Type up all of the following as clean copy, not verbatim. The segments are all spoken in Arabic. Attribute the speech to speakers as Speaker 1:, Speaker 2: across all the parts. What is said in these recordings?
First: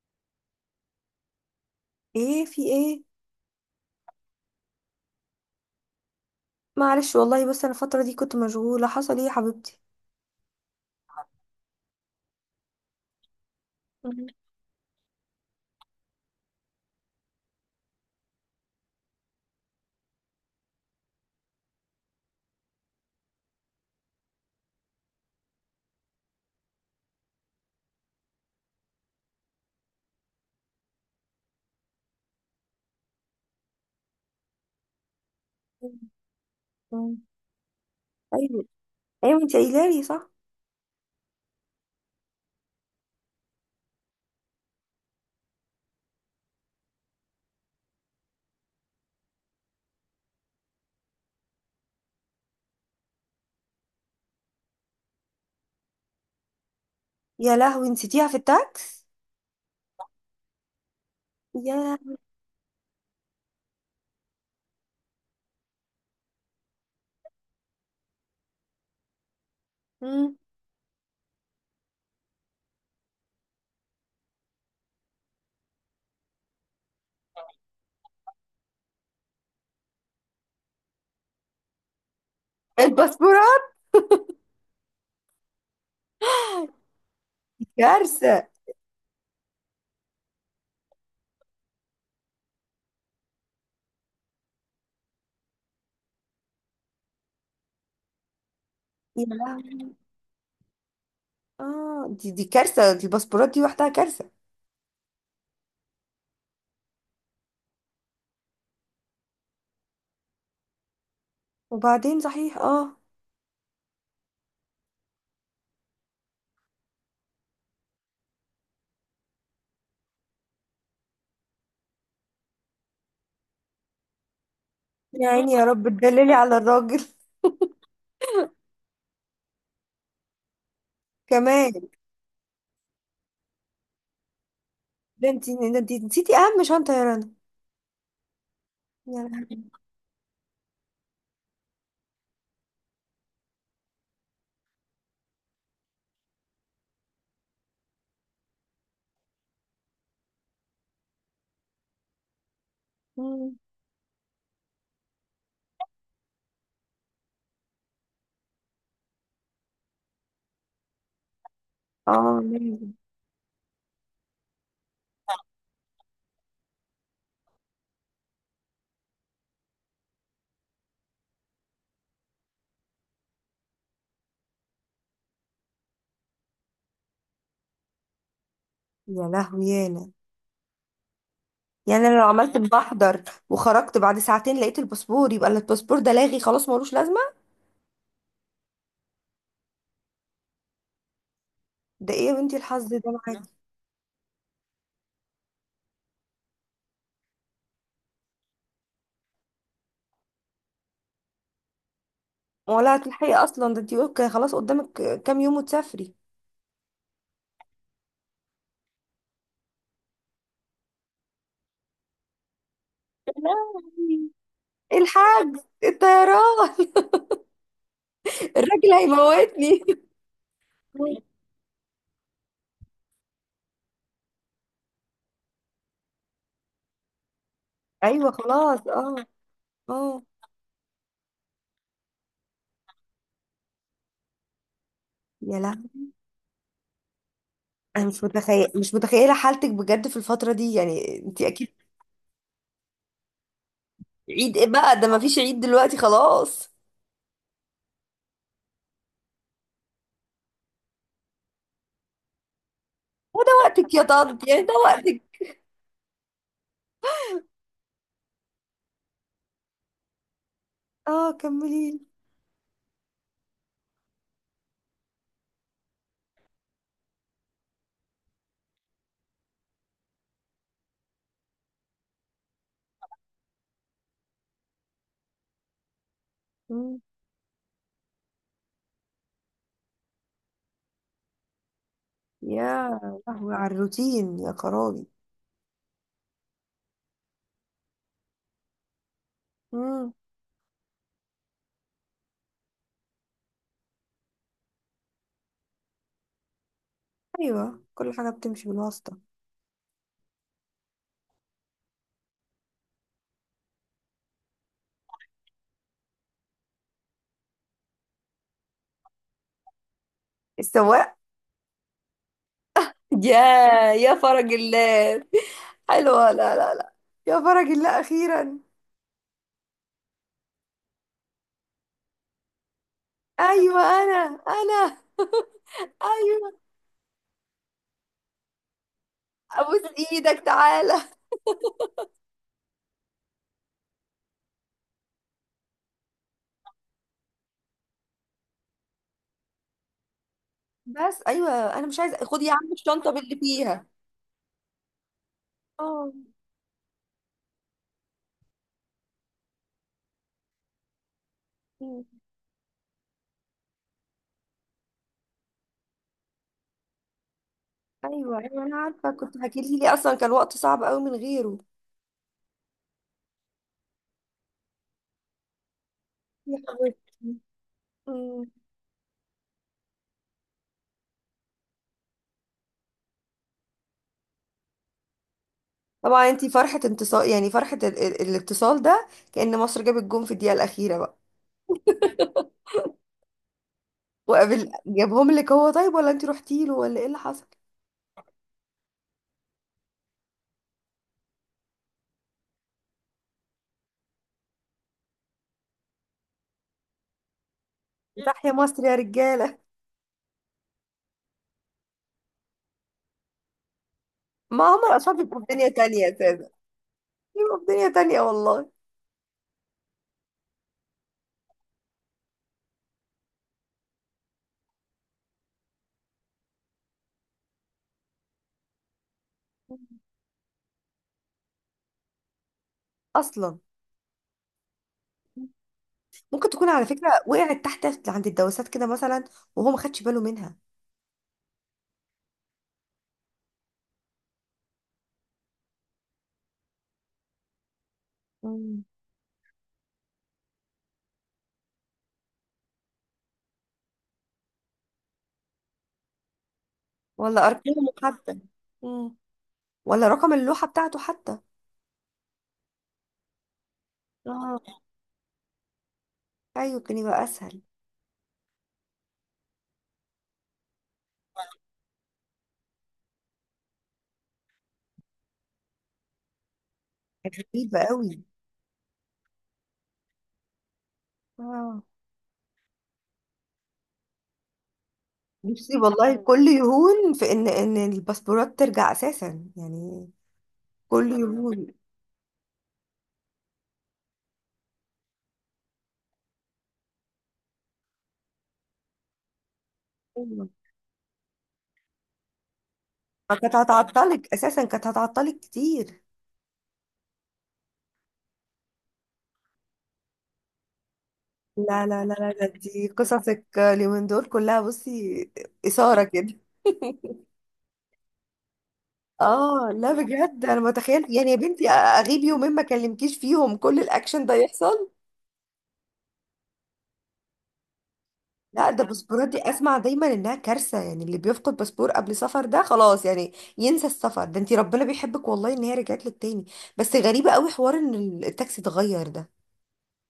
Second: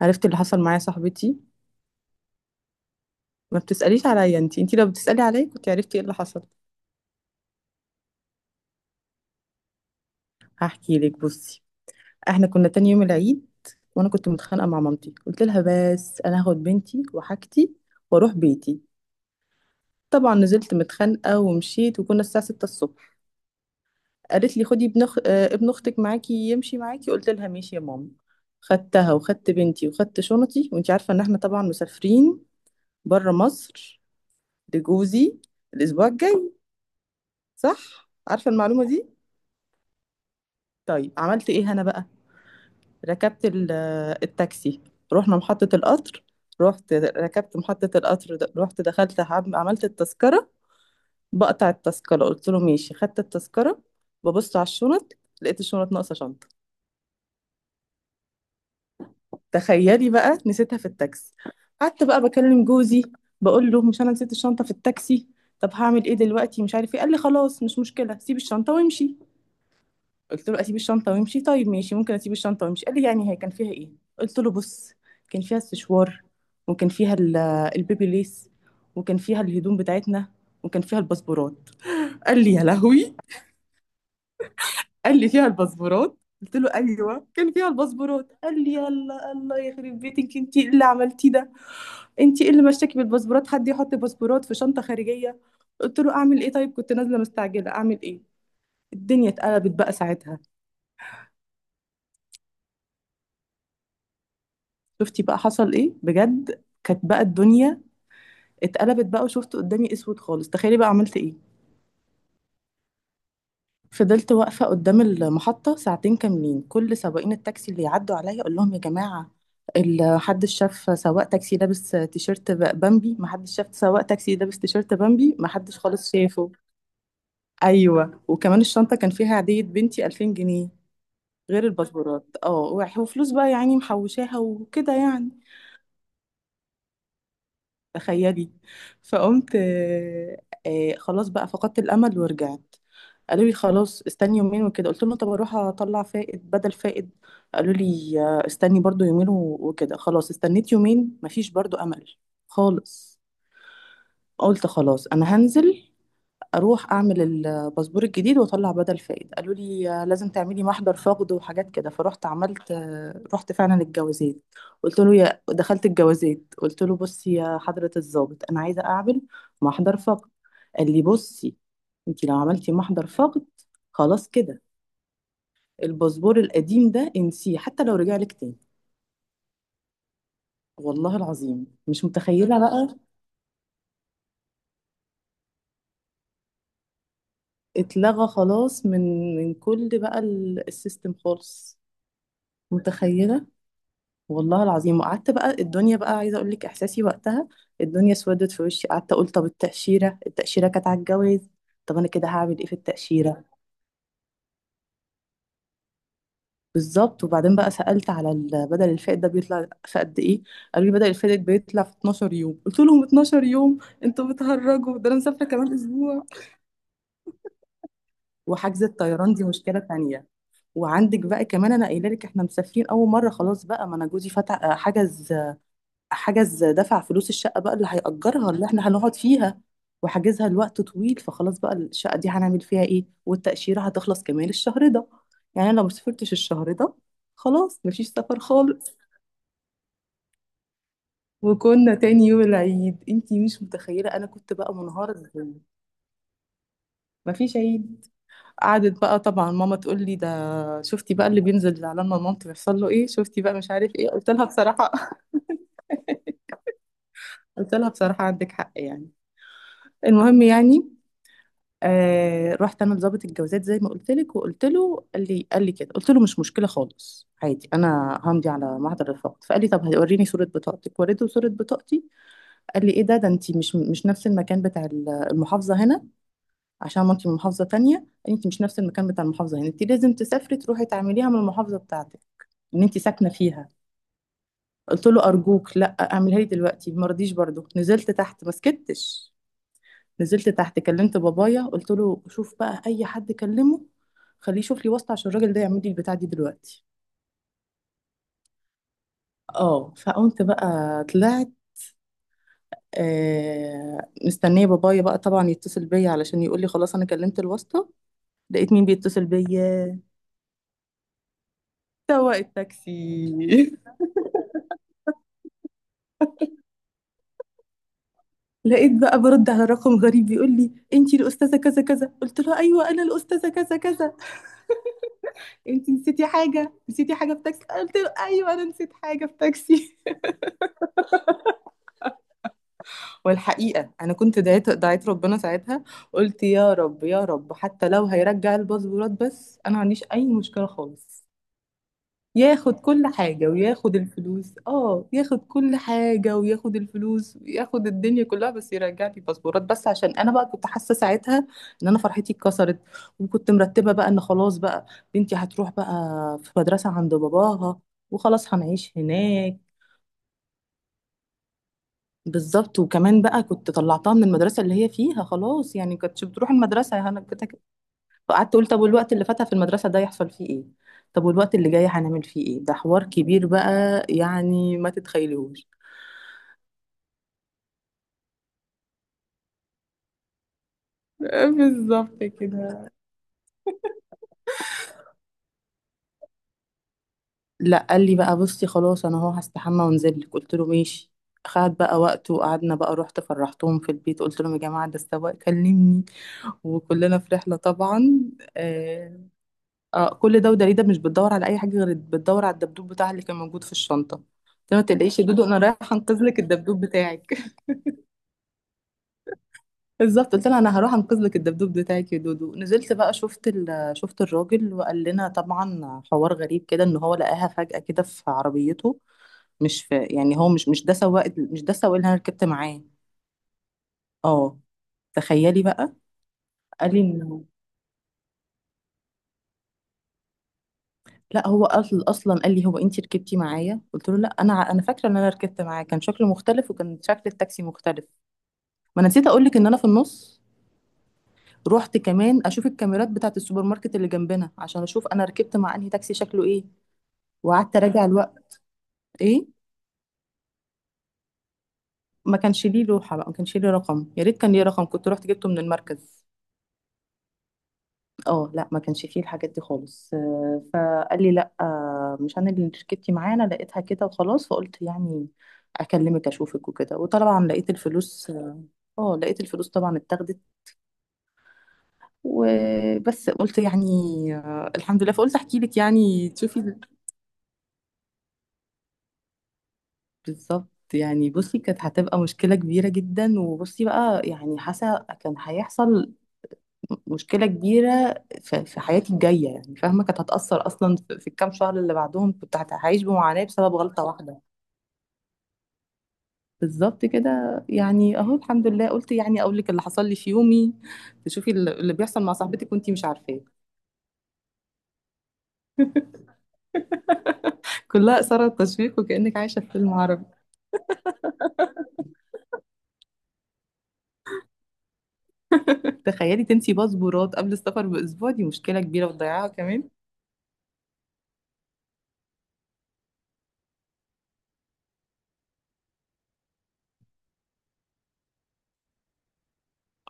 Speaker 1: عرفت اللي حصل معايا صاحبتي.
Speaker 2: ايه؟ في ايه؟
Speaker 1: ما بتسأليش عليا، انتي لو بتسألي عليا كنت عرفتي ايه اللي حصل.
Speaker 2: معلش والله، بس انا الفترة دي كنت مشغولة. حصل ايه يا حبيبتي؟
Speaker 1: هحكي لك، بصي، احنا كنا تاني يوم العيد وانا كنت متخانقة مع مامتي قلت لها بس انا هاخد بنتي وحاجتي واروح بيتي. طبعا نزلت متخانقة ومشيت وكنا الساعة 6 الصبح. قالت لي خدي ابن أخ... آه، ابن اختك معاكي يمشي معاكي، قلت لها ماشي يا ماما. خدتها وخدت بنتي وخدت شنطي وانتي عارفة ان احنا طبعا مسافرين بره مصر لجوزي الاسبوع الجاي،
Speaker 2: مم.
Speaker 1: صح عارفة
Speaker 2: ايوه.
Speaker 1: المعلومة دي؟
Speaker 2: ايوه انت قايله لي، صح.
Speaker 1: طيب عملت ايه انا بقى، ركبت التاكسي، رحنا محطة القطر. رحت ركبت محطة القطر، رحت دخلت عملت التذكرة. بقطع التذكرة قلت له ماشي، خدت التذكرة، ببص على الشنط لقيت الشنط ناقصة شنطة.
Speaker 2: يا لهوي، نسيتيها في التاكس.
Speaker 1: تخيلي بقى نسيتها في التاكسي.
Speaker 2: يا
Speaker 1: قعدت
Speaker 2: لهوي.
Speaker 1: بقى بكلم جوزي بقول له مش انا نسيت الشنطة في التاكسي، طب هعمل ايه دلوقتي مش عارف ايه. قال لي خلاص مش مشكلة، سيب الشنطة وامشي.
Speaker 2: مم.
Speaker 1: قلت له اسيب الشنطه وامشي؟ طيب ماشي، ممكن اسيب الشنطه وامشي. قال لي يعني هي كان فيها ايه؟ قلت له بص، كان فيها السشوار، وكان فيها البيبي ليس، وكان فيها الهدوم بتاعتنا، وكان فيها الباسبورات. قال لي يا لهوي.
Speaker 2: الباسبورات!
Speaker 1: قال لي فيها الباسبورات؟ قلت له ايوه كان
Speaker 2: دي
Speaker 1: فيها الباسبورات.
Speaker 2: كارثة.
Speaker 1: قال لي يلا الله يخرب بيتك، انت إيه اللي عملتيه ده، انت ايه اللي مشاكي بالباسبورات، حد يحط باسبورات في شنطه خارجيه؟ قلت له اعمل ايه طيب، كنت نازله مستعجله اعمل ايه.
Speaker 2: يا
Speaker 1: الدنيا اتقلبت
Speaker 2: لهوي،
Speaker 1: بقى ساعتها.
Speaker 2: اه، دي كارثة، دي الباسبورات دي وحدها كارثة.
Speaker 1: شفتي بقى حصل ايه بجد. كانت بقى الدنيا اتقلبت بقى، وشفت قدامي اسود خالص. تخيلي بقى عملت ايه.
Speaker 2: وبعدين صحيح، اه.
Speaker 1: فضلت واقفه قدام المحطه ساعتين كاملين، كل سواقين التاكسي اللي يعدوا عليا اقول لهم يا جماعه حدش شاف سواق تاكسي لابس تيشيرت بامبي، محدش شاف سواق تاكسي لابس تيشيرت
Speaker 2: يا
Speaker 1: بامبي،
Speaker 2: عيني، يا
Speaker 1: محدش
Speaker 2: رب
Speaker 1: خالص
Speaker 2: تدللي
Speaker 1: شافه.
Speaker 2: على الراجل.
Speaker 1: ايوه، وكمان الشنطه كان فيها عيديه بنتي 2000 جنيه غير
Speaker 2: كمان!
Speaker 1: الباسبورات، اه، وفلوس بقى يعني محوشاها وكده
Speaker 2: ده
Speaker 1: يعني.
Speaker 2: انت ده انت نسيتي اهم شنطة يا رنا.
Speaker 1: تخيلي.
Speaker 2: يا
Speaker 1: فقمت
Speaker 2: لهوي.
Speaker 1: خلاص بقى فقدت الامل ورجعت. قالوا لي خلاص استني يومين وكده. قلت لهم طب اروح اطلع فائد بدل فائد. قالوا لي استني برضو يومين وكده. خلاص استنيت يومين، مفيش برضو امل خالص.
Speaker 2: مم.
Speaker 1: قلت خلاص انا هنزل اروح اعمل الباسبور الجديد واطلع بدل فائد. قالوا لي لازم تعملي محضر فقد وحاجات كده. فرحت
Speaker 2: اه،
Speaker 1: عملت، رحت فعلا الجوازات. قلت له، يا دخلت الجوازات قلت له بصي يا حضرة الضابط، انا عايزة اعمل محضر فقد. قال لي بصي، انت لو عملتي محضر فقد خلاص كده، الباسبور القديم ده انسيه حتى لو رجع لك تاني.
Speaker 2: يا لهوي يانا.
Speaker 1: والله العظيم مش
Speaker 2: يعني انا لو عملت
Speaker 1: متخيلة بقى.
Speaker 2: بحضر وخرجت بعد ساعتين لقيت الباسبور، يبقى الباسبور ده لاغي خلاص، ملوش لازمه.
Speaker 1: اتلغى خلاص من كل بقى السيستم خالص.
Speaker 2: ده ايه يا بنتي الحظ ده
Speaker 1: متخيلة.
Speaker 2: معاكي؟
Speaker 1: والله العظيم. وقعدت بقى الدنيا بقى عايزه اقول لك احساسي وقتها، الدنيا اسودت في وشي. قعدت اقول طب التاشيره كانت على الجواز. طب انا كده هعمل ايه في
Speaker 2: ولا هتلحقي
Speaker 1: التاشيره.
Speaker 2: اصلا، ده انتي يقولك خلاص قدامك كام يوم وتسافري.
Speaker 1: بالظبط. وبعدين بقى سالت على بدل الفائت ده بيطلع في قد ايه. قالوا لي بدل الفائت بيطلع في 12 يوم. قلت لهم 12
Speaker 2: لا،
Speaker 1: يوم؟ انتوا بتهرجوا، ده انا مسافره
Speaker 2: الحاج،
Speaker 1: كمان اسبوع.
Speaker 2: الطيران،
Speaker 1: وحجز
Speaker 2: الراجل
Speaker 1: الطيران دي مشكله
Speaker 2: هيموتني.
Speaker 1: تانية. وعندك بقى كمان، انا قايله لك احنا مسافرين اول مره. خلاص بقى، ما انا جوزي فتح حجز دفع فلوس الشقة بقى اللي
Speaker 2: ايوه،
Speaker 1: هيأجرها، اللي
Speaker 2: خلاص،
Speaker 1: احنا
Speaker 2: اه.
Speaker 1: هنقعد فيها،
Speaker 2: اه.
Speaker 1: وحاجزها لوقت طويل. فخلاص بقى الشقة دي هنعمل فيها ايه، والتأشيرة هتخلص كمان الشهر ده.
Speaker 2: يا
Speaker 1: يعني أنا
Speaker 2: لا.
Speaker 1: لو مسافرتش الشهر ده خلاص
Speaker 2: انا
Speaker 1: مفيش
Speaker 2: مش
Speaker 1: سفر
Speaker 2: متخيل، مش
Speaker 1: خالص.
Speaker 2: متخيله حالتك بجد في الفتره دي، يعني انت اكيد.
Speaker 1: وكنا تاني يوم العيد، انتي مش متخيلة انا كنت
Speaker 2: عيد ايه
Speaker 1: بقى
Speaker 2: بقى ده؟ ما
Speaker 1: منهارة
Speaker 2: فيش
Speaker 1: ازاي.
Speaker 2: عيد دلوقتي خلاص.
Speaker 1: مفيش عيد. قعدت بقى طبعا ماما تقول لي ده، شفتي بقى اللي بينزل على ما مامتي بيحصل له ايه، شفتي
Speaker 2: وده
Speaker 1: بقى مش عارف
Speaker 2: وقتك يا
Speaker 1: ايه. قلت لها
Speaker 2: طنط، يعني ده
Speaker 1: بصراحة
Speaker 2: وقتك.
Speaker 1: قلت لها بصراحة عندك حق يعني. المهم يعني،
Speaker 2: اه، كملي.
Speaker 1: رحت انا لضابط الجوازات زي ما قلت لك وقلت له، قال لي كده قلت له مش مشكله خالص عادي، انا همضي على معدل الرفاقة. فقال لي طب هوريني صوره بطاقتك. وريته صوره بطاقتي. قال لي ايه ده انت مش نفس المكان بتاع المحافظه هنا، عشان ما انت من محافظه تانية. قال لي انت مش نفس المكان بتاع المحافظه هنا، انت لازم تسافري تروحي تعمليها من المحافظه بتاعتك ان انت
Speaker 2: يا
Speaker 1: ساكنه
Speaker 2: لهوي
Speaker 1: فيها.
Speaker 2: على الروتين، يا خرابي.
Speaker 1: قلت له ارجوك لا اعملها لي دلوقتي. ما رضيش برضه. نزلت تحت. ما سكتش.
Speaker 2: امم.
Speaker 1: نزلت تحت كلمت بابايا، قلت له شوف بقى اي حد كلمه خليه يشوف لي واسطه عشان الراجل ده يعمل لي البتاع دي دلوقتي.
Speaker 2: ايوه، كل حاجه بتمشي بالواسطه.
Speaker 1: اه، فقمت بقى طلعت. مستنيه بابايا بقى طبعا يتصل بيا علشان يقول لي خلاص انا كلمت الواسطه. لقيت مين بيتصل بيا؟
Speaker 2: السواق!
Speaker 1: سواق
Speaker 2: يا،
Speaker 1: التاكسي.
Speaker 2: يا فرج الله. حلوه، لا لا لا، يا فرج الله اخيرا.
Speaker 1: لقيت بقى برد على رقم غريب، بيقول لي انتي الاستاذه كذا كذا، قلت له ايوه انا الاستاذه كذا
Speaker 2: ايوه
Speaker 1: كذا.
Speaker 2: انا. انا.
Speaker 1: انتي نسيتي
Speaker 2: ايوه.
Speaker 1: حاجه، نسيتي حاجه في تاكسي؟ قلت له ايوه انا نسيت حاجه في
Speaker 2: ابوس
Speaker 1: تاكسي.
Speaker 2: ايدك، تعالى.
Speaker 1: والحقيقة أنا كنت دعيت ربنا ساعتها. قلت يا رب يا رب حتى لو هيرجع الباسبورات بس أنا ما عنديش أي مشكلة
Speaker 2: بس
Speaker 1: خالص،
Speaker 2: ايوه، انا مش عايزه، خد يا عم
Speaker 1: ياخد كل
Speaker 2: الشنطه باللي
Speaker 1: حاجة
Speaker 2: فيها.
Speaker 1: وياخد الفلوس، اه ياخد كل
Speaker 2: اه.
Speaker 1: حاجة وياخد الفلوس وياخد الدنيا كلها، بس يرجع لي الباسبورات بس. عشان أنا بقى كنت حاسة ساعتها إن أنا
Speaker 2: أمم.
Speaker 1: فرحتي اتكسرت، وكنت مرتبة بقى إن خلاص بقى بنتي هتروح بقى في مدرسة عند باباها،
Speaker 2: ايوه
Speaker 1: وخلاص
Speaker 2: ايوه انا
Speaker 1: هنعيش
Speaker 2: عارفه، كنت
Speaker 1: هناك.
Speaker 2: حكيتي لي اصلا، كان وقت صعب قوي من غيره.
Speaker 1: بالظبط. وكمان بقى كنت طلعتها من المدرسه اللي هي فيها خلاص، يعني كنتش بتروح
Speaker 2: يا
Speaker 1: المدرسه يا هنا
Speaker 2: حبيبتي.
Speaker 1: كده كده.
Speaker 2: أمم.
Speaker 1: فقعدت اقول طب والوقت اللي فاتها في المدرسه ده يحصل فيه ايه، طب والوقت اللي جاي هنعمل فيه ايه، ده حوار كبير بقى، يعني ما تتخيلوش.
Speaker 2: طبعا انتي فرحة انتصار، يعني فرحة الاتصال ده كأن مصر جابت جون في الدقيقة الأخيرة بقى.
Speaker 1: بالظبط كده.
Speaker 2: وقابل، جابهم لك هو؟ طيب ولا انتي رحتي له، ولا ايه اللي حصل؟
Speaker 1: لا، قال لي بقى بصي خلاص انا اهو هستحمى وانزل لك. قلت له ماشي، خد بقى وقت. وقعدنا بقى، رحت فرحتهم في البيت قلت لهم يا جماعه ده السواق كلمني، وكلنا في رحله طبعا.
Speaker 2: تحيا مصر يا
Speaker 1: آه،
Speaker 2: رجالة.
Speaker 1: اه كل ده، ودليده مش بتدور على اي حاجه غير بتدور على الدبدوب بتاعها اللي كان موجود في الشنطه.
Speaker 2: ما
Speaker 1: قلت لها ما
Speaker 2: عمر
Speaker 1: تقلقيش
Speaker 2: أشرف
Speaker 1: يا
Speaker 2: يبقوا
Speaker 1: دودو
Speaker 2: في
Speaker 1: انا
Speaker 2: دنيا
Speaker 1: رايحه
Speaker 2: تانية يا
Speaker 1: انقذ لك
Speaker 2: سادة،
Speaker 1: الدبدوب بتاعك.
Speaker 2: يبقوا في دنيا تانية والله.
Speaker 1: بالظبط. قلت لها انا هروح انقذ لك الدبدوب بتاعك يا دودو. نزلت بقى، شفت الراجل، وقال لنا طبعا حوار غريب كده ان هو لقاها فجاه كده في عربيته، مش في يعني، هو مش ده سواق، مش ده السواق اللي انا ركبت معاه.
Speaker 2: أصلا.
Speaker 1: اه، تخيلي بقى.
Speaker 2: ممكن تكون على
Speaker 1: قال لي
Speaker 2: فكرة
Speaker 1: انه،
Speaker 2: وقعت تحت عند الدواسات كده مثلا، وهو ما خدش باله منها.
Speaker 1: لا هو اصلا قال لي هو انت ركبتي معايا؟ قلت له لا، انا فاكره ان انا ركبت معاه كان شكله مختلف وكان شكل التاكسي مختلف.
Speaker 2: مم.
Speaker 1: ما انا نسيت اقول لك ان انا في النص رحت كمان اشوف الكاميرات بتاعت السوبر ماركت اللي جنبنا عشان اشوف انا ركبت مع انهي تاكسي شكله ايه،
Speaker 2: ولا
Speaker 1: وقعدت
Speaker 2: أرقامه
Speaker 1: اراجع
Speaker 2: حتى.
Speaker 1: الوقت.
Speaker 2: مم.
Speaker 1: ايه،
Speaker 2: ولا رقم اللوحة بتاعته حتى.
Speaker 1: ما كانش ليه لوحة بقى، ما كانش ليه رقم، يا ريت كان
Speaker 2: اه،
Speaker 1: ليه رقم كنت رحت جبته من المركز.
Speaker 2: أيوة، كان يبقى أسهل.
Speaker 1: اه لا ما كانش فيه الحاجات دي خالص. فقال لي لا، مش انا اللي ركبتي معايا، انا لقيتها كده وخلاص. فقلت يعني اكلمك اشوفك وكده.
Speaker 2: كان
Speaker 1: وطبعا
Speaker 2: غريب
Speaker 1: لقيت
Speaker 2: قوي.
Speaker 1: الفلوس، اه لقيت الفلوس طبعا اتاخدت.
Speaker 2: اه.
Speaker 1: وبس. قلت يعني، الحمد لله. فقلت احكي
Speaker 2: نفسي
Speaker 1: لك
Speaker 2: والله،
Speaker 1: يعني
Speaker 2: كل
Speaker 1: تشوفي.
Speaker 2: يهون في ان ان الباسبورات ترجع اساسا يعني.
Speaker 1: بالظبط.
Speaker 2: كل
Speaker 1: يعني بصي
Speaker 2: يهون.
Speaker 1: كانت هتبقى مشكلة كبيرة جدا، وبصي بقى يعني حاسة كان هيحصل مشكلة كبيرة في حياتي الجاية يعني، فاهمة؟ كانت
Speaker 2: أيوة.
Speaker 1: هتأثر أصلا في الكام شهر اللي بعدهم. كنت هعيش بمعاناة
Speaker 2: كانت
Speaker 1: بسبب غلطة
Speaker 2: هتعطلك
Speaker 1: واحدة.
Speaker 2: اساسا، كانت هتعطلك كتير.
Speaker 1: بالظبط كده. يعني أهو الحمد لله. قلت يعني أقول لك اللي حصل لي في يومي، تشوفي اللي
Speaker 2: لا
Speaker 1: اللي
Speaker 2: لا لا
Speaker 1: بيحصل
Speaker 2: لا،
Speaker 1: مع
Speaker 2: ده
Speaker 1: صاحبتك
Speaker 2: دي
Speaker 1: وأنتي مش عارفاه.
Speaker 2: قصصك اليومين دول كلها، بصي، اثاره كده.
Speaker 1: كلها إثارة تشويق، وكأنك عايشة في
Speaker 2: اه، لا
Speaker 1: فيلم عربي.
Speaker 2: بجد انا متخيل، يعني يا بنتي اغيب يومين ما اكلمكيش فيهم كل الاكشن ده يحصل.
Speaker 1: تخيلي تنسي باسبورات قبل السفر بأسبوع، دي
Speaker 2: لا،
Speaker 1: مشكلة
Speaker 2: ده
Speaker 1: كبيرة،
Speaker 2: الباسبورات
Speaker 1: وتضيعها
Speaker 2: دي اسمع
Speaker 1: كمان.
Speaker 2: دايما انها كارثه، يعني اللي بيفقد باسبور قبل سفر ده خلاص يعني ينسى السفر. ده انتي ربنا بيحبك والله ان هي رجعت لك تاني. بس غريبه قوي حوار ان التاكسي اتغير ده.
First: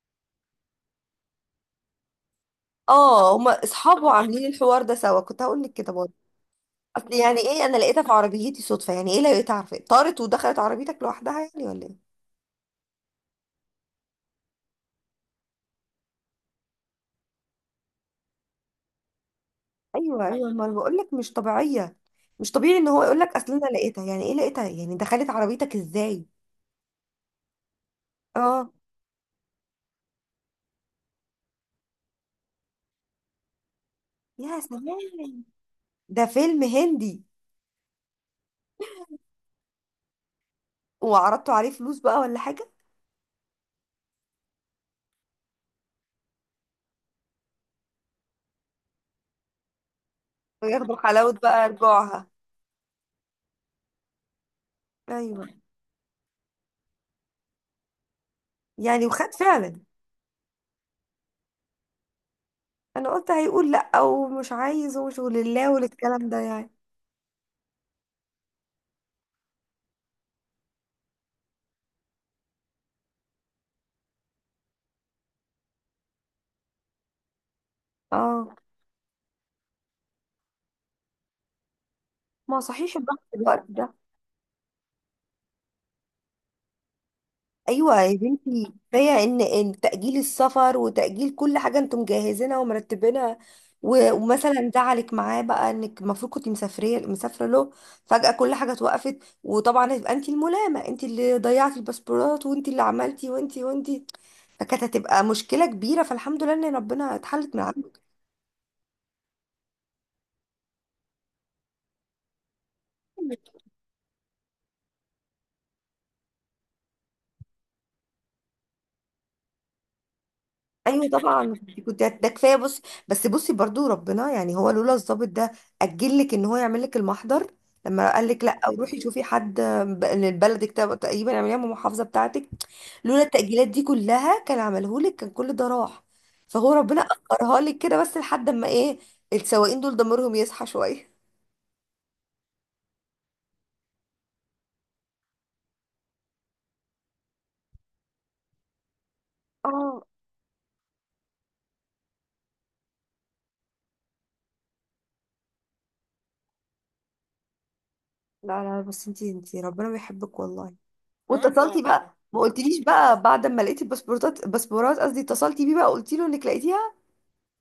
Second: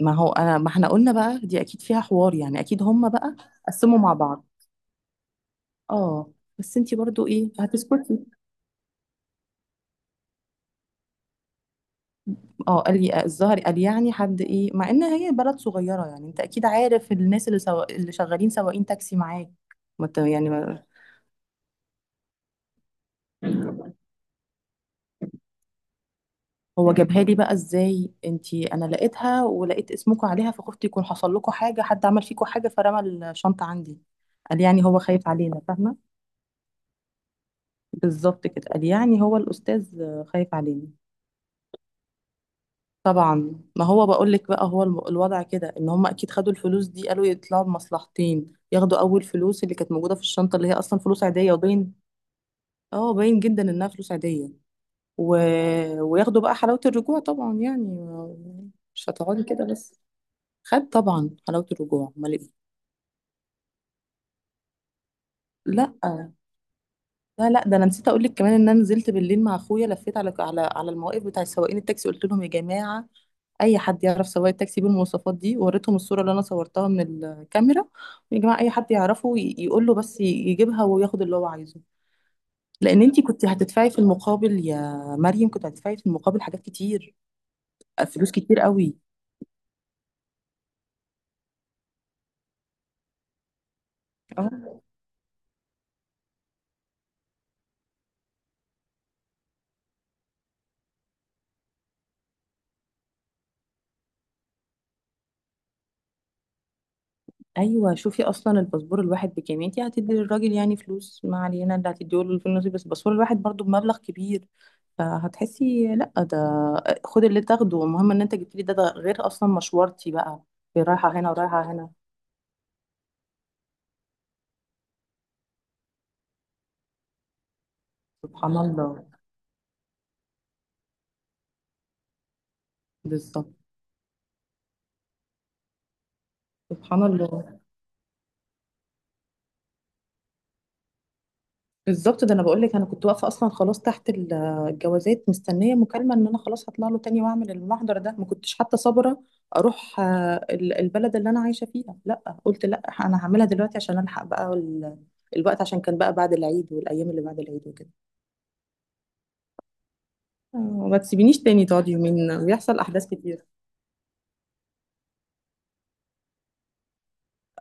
Speaker 1: ما هو انا، ما احنا قلنا بقى دي اكيد فيها حوار يعني، اكيد هما
Speaker 2: اه،
Speaker 1: بقى
Speaker 2: هما
Speaker 1: قسموا
Speaker 2: اصحابه
Speaker 1: مع
Speaker 2: عاملين
Speaker 1: بعض.
Speaker 2: الحوار ده سوا، كنت هقول لك كده برضه.
Speaker 1: اه. بس انتي
Speaker 2: اصل
Speaker 1: برضو
Speaker 2: يعني
Speaker 1: ايه،
Speaker 2: ايه انا لقيتها في
Speaker 1: هتسكتي؟
Speaker 2: عربيتي صدفه؟ يعني ايه لقيتها؟ عارفه طارت ودخلت عربيتك لوحدها يعني ولا ايه؟
Speaker 1: اه. قال لي الظهر، قال يعني حد ايه، مع ان هي بلد صغيره يعني انت اكيد عارف الناس اللي شغالين سواقين تاكسي معاك. ما انت
Speaker 2: ايوه ايوه،
Speaker 1: يعني
Speaker 2: ما انا
Speaker 1: ما...
Speaker 2: بقول لك مش طبيعيه. مش طبيعي ان هو يقول لك اصل انا لقيتها. يعني ايه لقيتها؟ يعني دخلت عربيتك ازاي؟
Speaker 1: هو جابها لي بقى ازاي. انتي
Speaker 2: اه،
Speaker 1: انا لقيتها، ولقيت اسمكم عليها، فخفت يكون حصل لكم حاجه، حد عمل فيكم حاجه، فرمى الشنطه عندي.
Speaker 2: يا
Speaker 1: قال يعني هو خايف
Speaker 2: سلام.
Speaker 1: علينا، فاهمه؟
Speaker 2: ده فيلم هندي.
Speaker 1: بالظبط كده. قال يعني هو الاستاذ خايف علينا.
Speaker 2: وعرضتوا عليه فلوس بقى ولا حاجة؟
Speaker 1: طبعا، ما هو بقول لك بقى، هو الوضع كده ان هم اكيد خدوا الفلوس دي، قالوا يطلعوا بمصلحتين، ياخدوا اول فلوس اللي كانت موجوده في الشنطه اللي هي
Speaker 2: وياخدوا
Speaker 1: اصلا فلوس
Speaker 2: حلاوة
Speaker 1: عاديه
Speaker 2: بقى
Speaker 1: وباين،
Speaker 2: رجوعها.
Speaker 1: اه باين جدا انها فلوس عاديه، و...
Speaker 2: ايوه،
Speaker 1: وياخدوا بقى حلاوه الرجوع طبعا يعني،
Speaker 2: يعني
Speaker 1: مش
Speaker 2: وخد
Speaker 1: هتقعدي كده
Speaker 2: فعلا.
Speaker 1: بس، خد طبعا حلاوه الرجوع امال ايه.
Speaker 2: انا قلت هيقول لا ومش عايز ومش ولله
Speaker 1: لا
Speaker 2: والكلام ده يعني.
Speaker 1: لا لا، ده انا نسيت اقول لك كمان ان انا نزلت بالليل مع اخويا لفيت على المواقف بتاع سواقين التاكسي، قلت لهم يا جماعه اي حد يعرف سواق التاكسي بالمواصفات دي، وريتهم الصوره اللي انا صورتها من الكاميرا. يا
Speaker 2: اه،
Speaker 1: جماعه اي حد يعرفه يقول له بس يجيبها وياخد اللي هو عايزه،
Speaker 2: ما صحيش
Speaker 1: لان
Speaker 2: الضغط
Speaker 1: انتي
Speaker 2: في
Speaker 1: كنت
Speaker 2: الوقت
Speaker 1: هتدفعي
Speaker 2: ده.
Speaker 1: في المقابل يا مريم، كنت هتدفعي في المقابل حاجات كتير،
Speaker 2: ايوه يا
Speaker 1: فلوس كتير
Speaker 2: بنتي،
Speaker 1: قوي.
Speaker 2: كفايه ان ان تاجيل السفر وتاجيل كل حاجه انتم مجهزينها ومرتبينها. و- ومثلا
Speaker 1: اه.
Speaker 2: زعلك معاه بقى، انك المفروض كنت مسافريه، مسافره له. فجاه كل حاجه اتوقفت. وطبعا هتبقى انت الملامه، انت اللي ضيعتي الباسبورات، وانت اللي عملتي، وانت وانت. فكانت هتبقى مشكله كبيره، فالحمد لله ان ربنا اتحلت من
Speaker 1: ايوه، شوفي اصلا الباسبور الواحد بكام، انتي هتدي للراجل يعني فلوس، ما علينا اللي هتديه له في النصيب، بس الباسبور الواحد
Speaker 2: عنده.
Speaker 1: برضو بمبلغ كبير، فهتحسي لا ده خد اللي تاخده المهم ان انت جبت لي ده, غير اصلا مشوارتي بقى،
Speaker 2: ايوه
Speaker 1: رايحه هنا
Speaker 2: طبعا،
Speaker 1: ورايحه
Speaker 2: دي
Speaker 1: هنا.
Speaker 2: كنت ده كفايه، بص. بس بصي برضو ربنا يعني، هو لولا الضابط ده اجل لك ان هو يعمل لك المحضر، لما قال لك
Speaker 1: سبحان
Speaker 2: لا روحي
Speaker 1: الله.
Speaker 2: شوفي حد لبلدك، تقريبا اعمليها من المحافظه بتاعتك، لولا
Speaker 1: بالظبط.
Speaker 2: التاجيلات دي كلها كان عمله لك، كان كل ده راح. فهو ربنا
Speaker 1: سبحان
Speaker 2: اخرها
Speaker 1: الله.
Speaker 2: لك كده، بس لحد اما ايه، السواقين دول ضميرهم يصحى شويه.
Speaker 1: بالظبط. ده انا بقول لك انا كنت واقفه اصلا خلاص تحت الجوازات مستنيه مكالمه ان انا خلاص هطلع له تاني واعمل المحضر ده. ما كنتش حتى صابره اروح،
Speaker 2: اه.
Speaker 1: البلد اللي انا عايشه فيها. لا قلت لا، انا هعملها دلوقتي عشان الحق بقى الوقت، عشان كان بقى بعد العيد والايام اللي بعد العيد وكده.
Speaker 2: لا لا، بس انتي ربنا بيحبك
Speaker 1: آه،
Speaker 2: والله، اه.
Speaker 1: ما تسيبينيش تاني
Speaker 2: واتصلتي
Speaker 1: تقعدي
Speaker 2: طبعا بقى، ما
Speaker 1: يومين
Speaker 2: قلتليش
Speaker 1: بيحصل احداث
Speaker 2: بقى بعد
Speaker 1: كتير.
Speaker 2: ما لقيتي الباسبورتات، الباسبورات قصدي، اتصلتي بيه بقى قلتي له انك لقيتيها؟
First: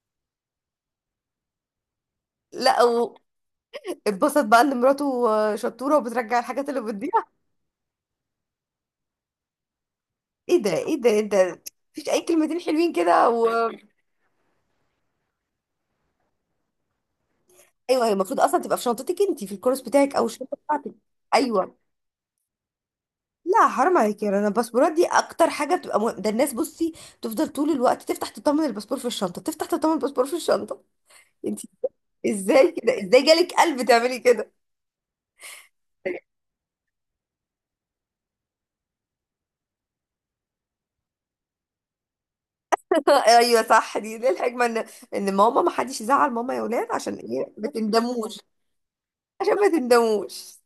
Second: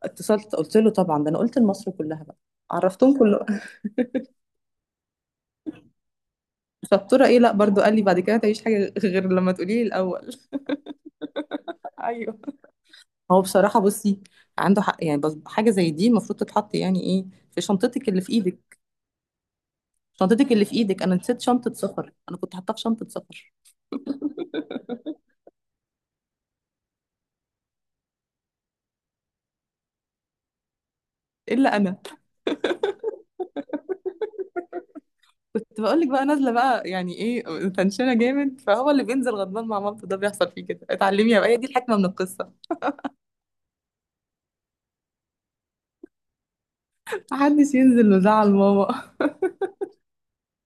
Speaker 1: اتصلت قلت له طبعا، ده انا قلت لمصر كلها بقى،
Speaker 2: لا.
Speaker 1: عرفتهم كله.
Speaker 2: واتبسط بقى ان مراته شطوره وبترجع الحاجات اللي بتضيع.
Speaker 1: شطوره ايه، لا، برضو قال لي بعد كده تعيش حاجه غير لما تقولي لي الاول.
Speaker 2: ايه ده، ايه ده؟ انت مفيش اي
Speaker 1: ايوه.
Speaker 2: كلمتين حلوين كده
Speaker 1: هو
Speaker 2: و…
Speaker 1: بصراحة بصي، عنده حق يعني، بس حاجة زي دي المفروض تتحط يعني ايه في
Speaker 2: ايوه،
Speaker 1: شنطتك
Speaker 2: هي
Speaker 1: اللي في
Speaker 2: المفروض اصلا تبقى
Speaker 1: ايدك.
Speaker 2: في شنطتك انت، في الكورس بتاعك او
Speaker 1: شنطتك
Speaker 2: الشنطه
Speaker 1: اللي في
Speaker 2: بتاعتك.
Speaker 1: ايدك، انا نسيت شنطة
Speaker 2: ايوه.
Speaker 1: سفر، انا كنت حاطاها في شنطة سفر.
Speaker 2: لا حرام عليك يا رنا، الباسبورات دي اكتر حاجه بتبقى مهم. ده الناس بصي تفضل طول الوقت تفتح تطمن الباسبور في الشنطه، تفتح تطمن الباسبور في الشنطه. انت
Speaker 1: الا انا
Speaker 2: ازاي كده، ازاي جالك قلب تعملي كده؟
Speaker 1: كنت بقول لك بقى نازلة بقى يعني ايه، تنشنة جامد، فهو اللي بينزل غضبان مع مامته ده بيحصل فيه كده. اتعلمي يا بقى هي دي الحكمة من القصة،
Speaker 2: ايوه صح، دي الحكمه، ان ان ماما ما حدش يزعل ماما يا ولاد، عشان ايه؟ ما
Speaker 1: محدش ينزل
Speaker 2: تندموش.
Speaker 1: مزعل ماما.
Speaker 2: عشان ما تندموش.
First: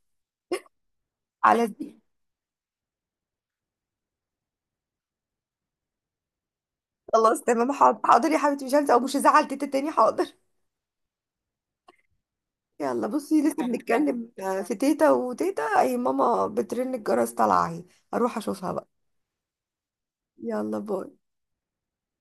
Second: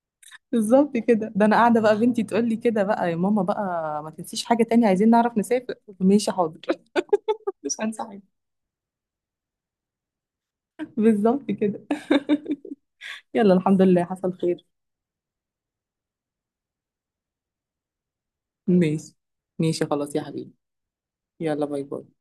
Speaker 1: بالظبط كده. ده انا
Speaker 2: على
Speaker 1: قاعدة بقى
Speaker 2: الدين.
Speaker 1: بنتي تقول لي كده بقى، يا ماما بقى ما تنسيش حاجة تانية، عايزين نعرف نسافر. ماشي حاضر.
Speaker 2: خلاص، تمام،
Speaker 1: مش
Speaker 2: حاضر،
Speaker 1: هنسى حاجة.
Speaker 2: حاضر يا حبيبتي، مش هنسى او مش هزعل تيتا تاني، حاضر.
Speaker 1: بالظبط كده.
Speaker 2: يلا بصي،
Speaker 1: يلا
Speaker 2: لسه
Speaker 1: الحمد لله
Speaker 2: بنتكلم،
Speaker 1: حصل خير.
Speaker 2: في تيتا وتيتا اي، ماما بترن الجرس، طالعه اهي. اروح اشوفها بقى.
Speaker 1: ماشي. ماشي خلاص يا حبيبي.
Speaker 2: يلا باي.
Speaker 1: يلا باي باي.